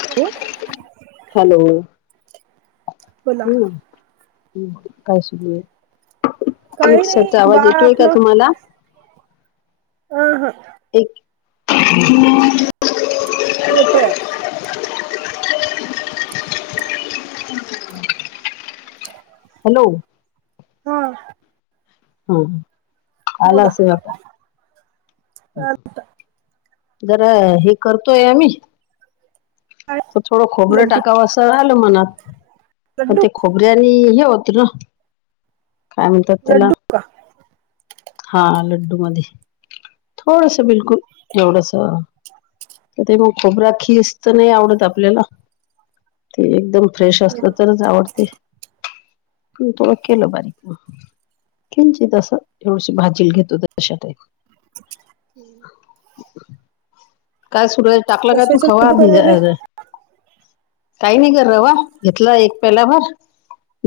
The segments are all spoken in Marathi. [inaudible] हॅलो बोला हम्. काय सुरू आहे? काही रिक्षाचा नाही आवाज बाळ येतोय का आपलं तुम्हाला? अ हं. एक. [inaudible] येतोय ई [unintelligible] हॅलो होय हा आला बोला असेल आता अ बरं हे करतोय आम्ही काय तर थोडं खोबरं लड्डू टाकावं असं आलं मनात पण लड्डू ते खोबऱ्यानी हे होतं ना काय म्हणत्यात त्याला लड्डू का हा लड्डू मध्ये थोडसं बिलकुल एवढसं कीती. घ खोबरा खीस तर नाही आवडत आपल्याला ते एकदम फ्रेश असलं तरच आवडतय कवताळ्या केल्या बारीत मग किंचित असं एवढशी भाजी घेतोय त अशा टाईप हम् काय सुरू आहे टाकलं काय तू कशाचे खवा लड्डू बघुया करायले रे काही नाही कराय वा घेतलं एक पेल्या भर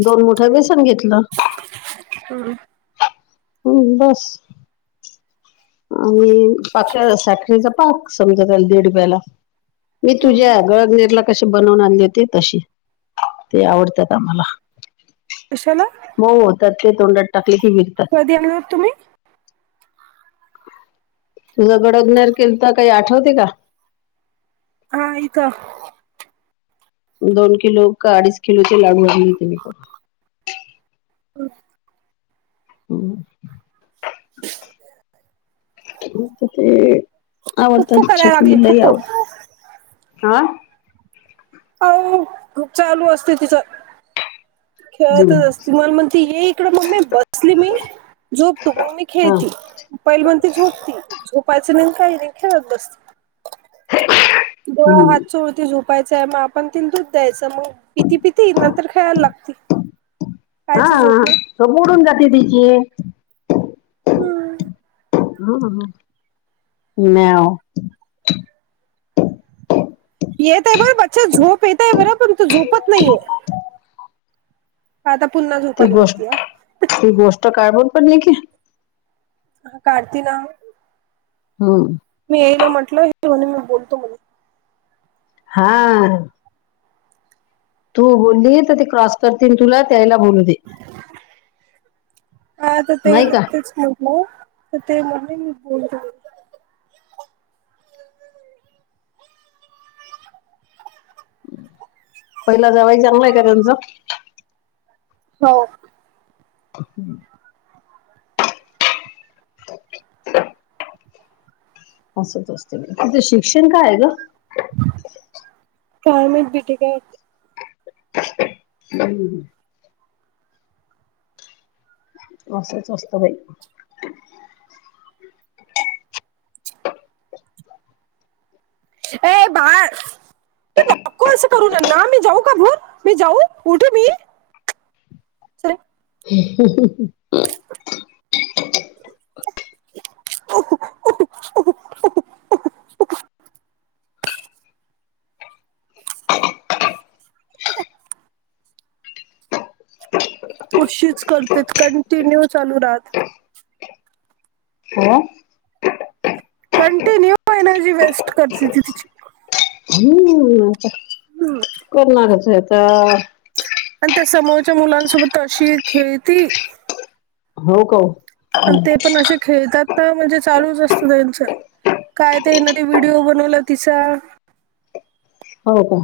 दोन मोठं बेसन घेतलं हम् हम् बस आणि पाक केला साखरेचा पाक समदं त्या दीड रुपयाला मी तुझ्या गळनेरला कशी बनवून आणली होती तशी ते आवडतात आम्हाला कशाला मऊ होतात ते तोंडात टाकले की विरतात कधी आणलं होतं तुम्ही किलो गडगनर केलतं काही आठवतय का हाय का दोन किलो का अडीच किलोचे लाडू दिले तिने करून होय होय [unintelligible] खिरित ते फुप्फू आवडतात करायला लागली छकुलीलाही फुप्फू आवडतात हा काय नाहि खूप चालू असतय तिचं हम्म. खेळतच असती मला मग ती ये इकडं मम्मी बसली मी झोप तु मग मी हा खेळती पहिलं म्हणती झोप तु झोपायचं नाही काही नाही खेळत बसते देवा हम्म. हात चोळते झोप पाहायचं मग आपण तिला दूध द्यायचं मग पिती पिती नंतर खेळायला लागती हा कायची झोप ना तर मोडून जाते भिती हम्म नाही हा येत आहे बरं बच्चे झोप येत आहे बरं पण तू झोपत नाहीये का आता पुन्हा झोप ती आली गोष्ट म्हणत्या ती गोष्ट काढायला पण नाही की हा काढती ना हो मी येईल म्हटलं, हे म्हणे, मी बोलतो म्हणे हा तू बोलली, तर ते क्रॉस करतील. तुला त्यायला बोलू दे. हा आता ते नाही का नुकतेच मग म त ते ममी बोलतेय. पहिला जावय चागलंय का त्यांचं हो. अ हुं असंच असत हे, तुझं शिक्षण काय ये ग काय नाय बी टेक आय [unintelligible] असच असतं बाई ये बाळ तू नको असं करू न न, ना मी जाऊ का भुर मी जाऊ उठु मी [inaudible] [unintelligible] [inaudible] अशीच करते. कंटिन्यू चालू राहत. हो कंटिन्यू एनर्जी वेस्ट करते ती तिची [unintelligible] करणारच य आता आणि त्या समोरच्या मुलांसोबत अशी खेळती हो का ओ पण ते पण असे खेळतात का म्हणजे चालूच असत. त्यांच काय ते ना ते व्हिडिओ बनवला तिचा हो का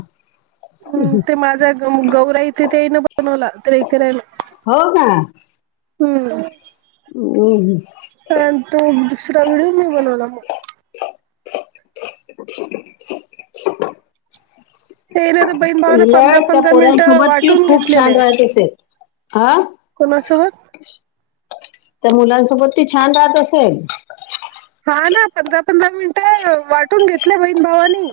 हम्म, ते माझा गौरा इथे ते ते ई न बनवला. तर ईकरईन हो का हम्म [unintelligible] ह तो दुसरा व्हिडिओ मी बनवला म [inaudible] ते ये ना तर बहीण भावानं पंधरा उलट त्या पंधरा मिनिट पोरांसोबत ती वाटून खूप घेतलेले. छान राहत असेल हा कोणासोबत त्या मुलांसोबत ती छान राहत असल. हा ना, पंधरा पंधरा मिनिटं वाटून घेतलय बहीण भावानी.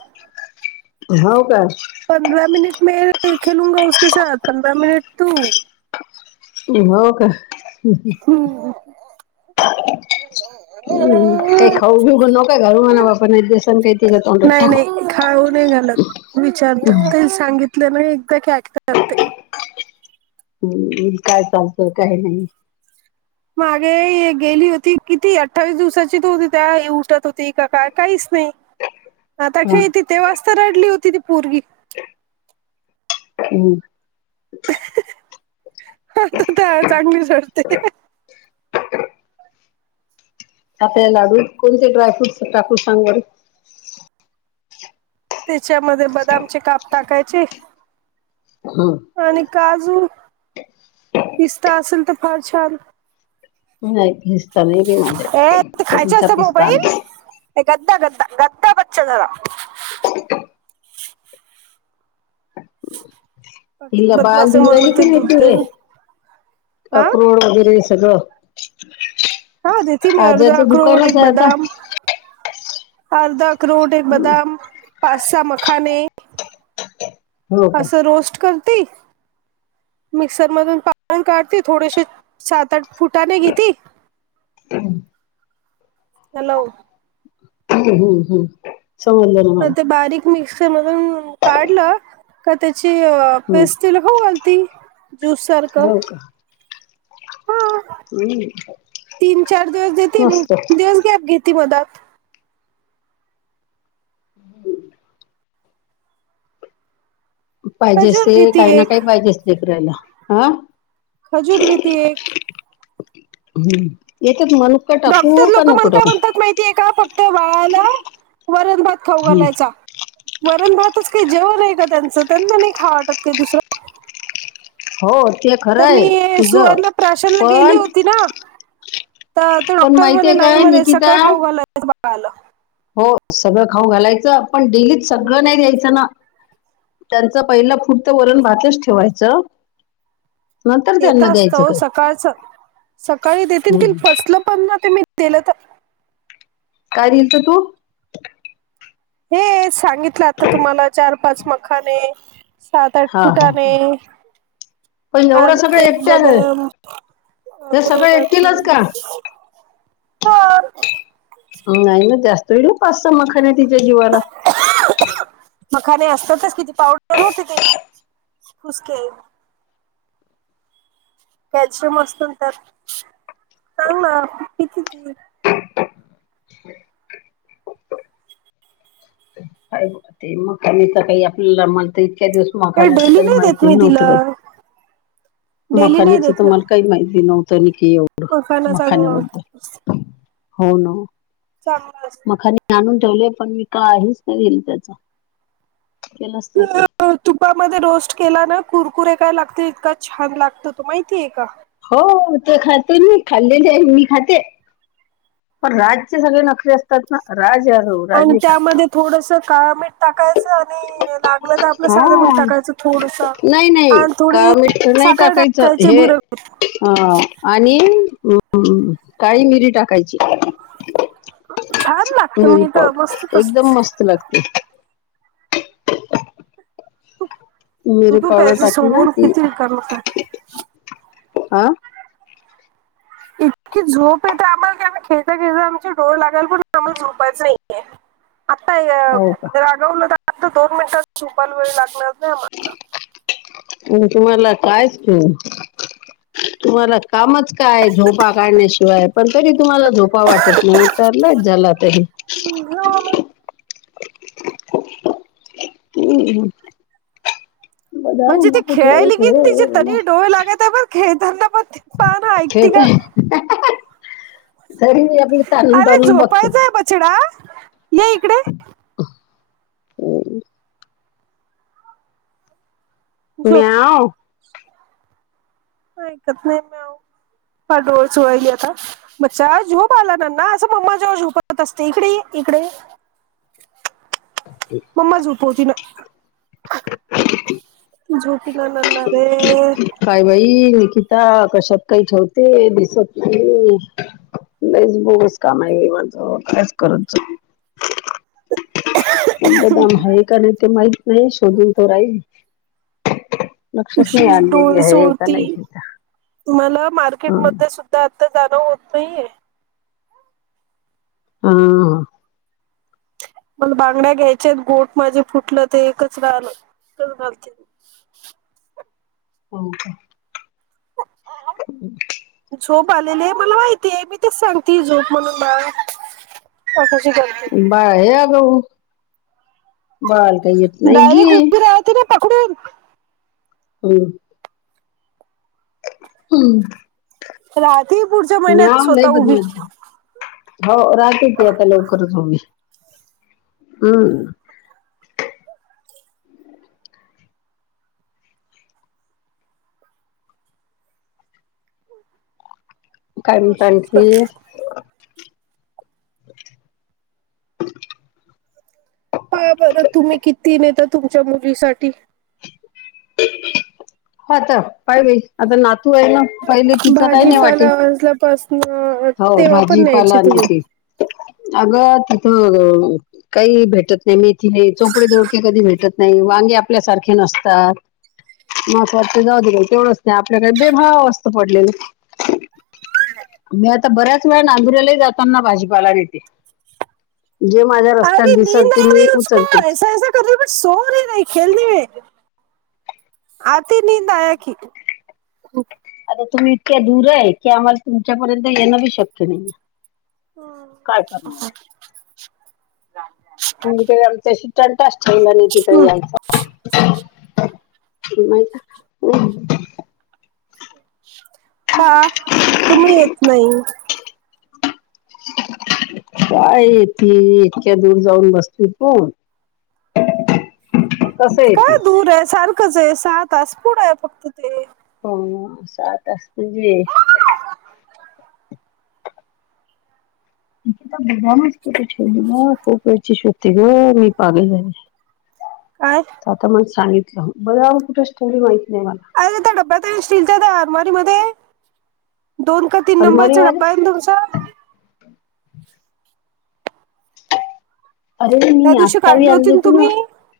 हो काय पंधरा मिनिटं मे खेलूंगा उसके साथ, पंधरा मिनिटं तु हो का हम्म. हम् काय खाऊ बिऊ नको घालु म्हणा आपण एक दिवसांन तिला तोंडात नाही टाकून खाऊ नाही घालत. विचारतात. काही सांगितलं ना एकदा की ऐकतात ते हम्म, काय चालतंय काय नाही मागे नाय गेली होती. किती अठ्ठावीस दिवसाची त होती. त्यावेळी उठत होती का काय काहीच नाही. आता हा खेळते. तेव्हाच त रडली होती ती पोरगी हुं. हा त्यावेळी चांगलीच रडते. आता या लाडुत कोणते ड्रायफ्रूटस टाकू सांग बर? तेच्या मध्ये बदामचे काप टाकायचे हुं. आणि काजू, पिस्ता असेल तर फार छान. नाही पिस्ता नाही बाई ए माझ्याकडे, कधीचा पिस्ता आणला नाही. ते गद्धदा गद्दा गद्दा बच्चा झाला किती इला बाळाला बदमाश आहे दिवू मला राहिली म्हणते की नाही, दूध तू दे रे हा अक्रोड वगैरे सगळ हा देती मी अर्धा अखरोड, एक बदाम अर्धा अक्रोड, एक बदाम, पाच-सहा मखाने हो का असं रोस्ट करते. मिक्सर मधून पान काढते, थोडेसे सात आठ फुटाने घेती हुं. हॅलो. हू हू हू. हम् समजल. ते बारीक मिक्सर मधून काढलं का त्याची हम्म. पेस्ट तिला खावू घालती. ज्युस सारख हो का हम्म. तीन चार दिवस देते मग, पण मस्त तीन दिवस घेते आता [unintelligible] हुं. पाहिजे खजूर असतय, घेते काही ना एक काही पाहिजे असतय करायला हा. खजूर घेतीये एक हम्म एकच मनुका. डॉकटर टाकू का लोक, नको मला काय टाकू म्हणतात माहितीय का? फक्त वाळाला वरण भात खाऊ हम्म. घालायचा. वरण भातच का जेव आहे का त्यांचं, त्यांना नाही हा वाटत. हो ते खर. तर मी सुवर्ण प्राशनला गेली होती ना. तर ते पण डॉक्टर म्हणे माहितीय नाही काय म्हणे, निकिता सगळं खाऊ घालायच बाळाला बघाला हो सगळं खाऊ घालायचं, पण डेलीत सगळं नाही द्यायचं ना. त्यांचं पहिलं वरण भातच ठेवायचं. नंतर येत तर त्यांना असत. द्यायचं काय सकाळच सकाळी देतील ते हम्म. फसलं पण ना ते मी केलं तर काय दिल तू? हेच सांगितलं आता तुम्हाला चार पाच मकाने सात आठ हा हा फुटाने पण हा एवढं सगळं तेच ग, एकट्या बदाम अ हे सगळं अकरोडाची. एकटीलच का हो. नाही म जास्त व्हहिल पाच सहा मखान तिच्या जीवाला. मखाने असतातच किती? पावडर होती ती. कुसके कॅल्शियम असत त्यात तर ना किती ते काय ते मग आ तर काही आपल्याला म्हणत इतक्या दिवस मखाण्याच डेली काही नाही देत माहीती ही मी नव्हत तिला बाई डेली नाही मखानेच देत त्या ना मला. काही माहिती नव्हतं न की एवढं. मखाना चांगलं मखाान्याबद्दल हो न. चांगलंय. ते आणून ठेवलेत, पण मी काहीच नाही केल त्याच, केलंच नाही काय. तुपामध्ये रोस्ट केला ना कुरकुरे काय लागतील इतका छान लागतो तो माहिती ये का? हो ते खाते मी, खाल्लेले आहे मी खाते. पण राजचे सगळे नखरे असतात ना राज यादव राज पण नाही खात त्यामध्ये थोडस काळा मीठ टाकायचं आणि लागलं तर आपलं हा. साधं पण टाकायचं थोडस नाही नाही आणि थोडी काळ मीठ नाही साखर टाकायचं टाकायची हे भुर अ आणि म म काळी मिरी टाकायची. छान लागते मिल्क मी तर पावडर मस्त तस एकदम मस्त लागते. मीरी तू पावडर प्यायचं टाकली ना सोडून की किती रिकाम होत हां इतकी झोप येते आम्हाला की आम्ही खेळता खेळता आमची डोळ लागाल पण आम्हाला झोपायचं आता अ हो का रागवलं तर आता दोन मिनटांत झुपायला वेळ लागणार नाय आम्ह आणखी मला कायच [unintelligible] तुम्हाला कामच काय झोपा काढण्याशिवाय पण तरी तुम्हाला झोपा वाटत नाय. तरला झाला तेनी [unintelligible] [inaudible] हम्म हम्म. म्हणजे ती खेळायली किन तरी तिचे खेळ ना तरी डोळे लागतये बघ खेळताना पण पार ऐकती खेळत का. आहे तरी मी आपली ताणून अरे ताणून बघते झोपायचय बछडा ये इकडे [inaudible] झोप म्याव. आयकत नाय म्याव पहा डोळ चोळायली आता बच्च्या झोप आला न ना असं मम्मा जवळ झोपत असते इकड ये इकड ये. मम्मा झोपवती ना झोप ना नन्ना रे. काय बाई निकिता कशात काय ठेवते दिसत नाई. लईच बोगस काम हाय हे माझं कायच करायचं बदाम आहे का नाय ते माहित नाय शोधून तर राहीली. कशी [unintelligible] डोळे चोळती हे का मला हं मार्केटमध्ये सुद धा आता जाणं होत नाहीये. हा हा. मला बांगड्या घ्यायच्या येत गोठ माझे फुटलं ते एकच राहल तेच घालते. ओके. [inaudible] झोप आलेली ये मला माहितीये मी तेच सांगतीये झोप म्हणून बाळा बघ कशी करते बाळ लय आगाव, बाळाला काय येत नाय घे. डायरेक्ट उभी राहते ना पकडून हम्म. हम्म. राहतीये पुढच्या महिन्यात लय स्वतः उभी बदमाश झाली. हो राहती ती आता लवकरच उभी हम्म. काय म्हणता अशीच करते. आणखी? पाहा बरं तुम्ही किती नेता तुमच्या मुलीसाठी हो ता पाय बाई आता नातू हाय ना. पहिले तिचं काय नाही वाटे, भाजीपाला वाजल्यापासन हो तेव्हा पण न्यायचे भाजीपाला तुम्ही. नेते. अगं तिथं. काई भेटत नाय मेथी नाय चोपडे दोडके कधी भेटत नाय वांगे आपल्यासारखे नसतात. महत्वाचं जाऊदे बाई तेवढंच नाही आपल्याकडे बेभाव असत पडलेलं. मी आता बऱ्याच वेळा नांदुऱ्याला ही जाताना भाजीपाला नेते. जे माझ्या अरे रस्त्यात दिसंल नींद ते आ रही मी है उसको उचलतेच. [inaudible] आता तुम्ही इतक्या दूर आहे की आम्हाला तुमच्यापर्यंत येणं बी शक्य नाहीये. हां तुम्ही काय आमच्याशी तंटाच ठेवला नाही तिकडे यायचा. [unintelligible] का तुम्ही येत नाही? काय येती इतक्या दूर जाऊन बसली तु. [inaudible] काय दूर आहे सारखंच आहे सहा तास पुढं आहे फक्त ते. हो सहा तास म्हणजे निकिता बदामच कुठं ठेवली गं खूप वेळची शोधती गं, मी पागल झाली. [inaudible] काय? आता मला सांगितलं बदामच कुठं ठेवली माहित नाही मला. अरे त्या डब्यात आहे स्टीलच्या त्या अरमारी मध्ये. दोन का तीन अलमारी नंबरचा मध्ये डब्बा आहे ना तुमचा? अरे त्या मी दिवशी आत्ता बी काढली आणली होती ना! तुम्ही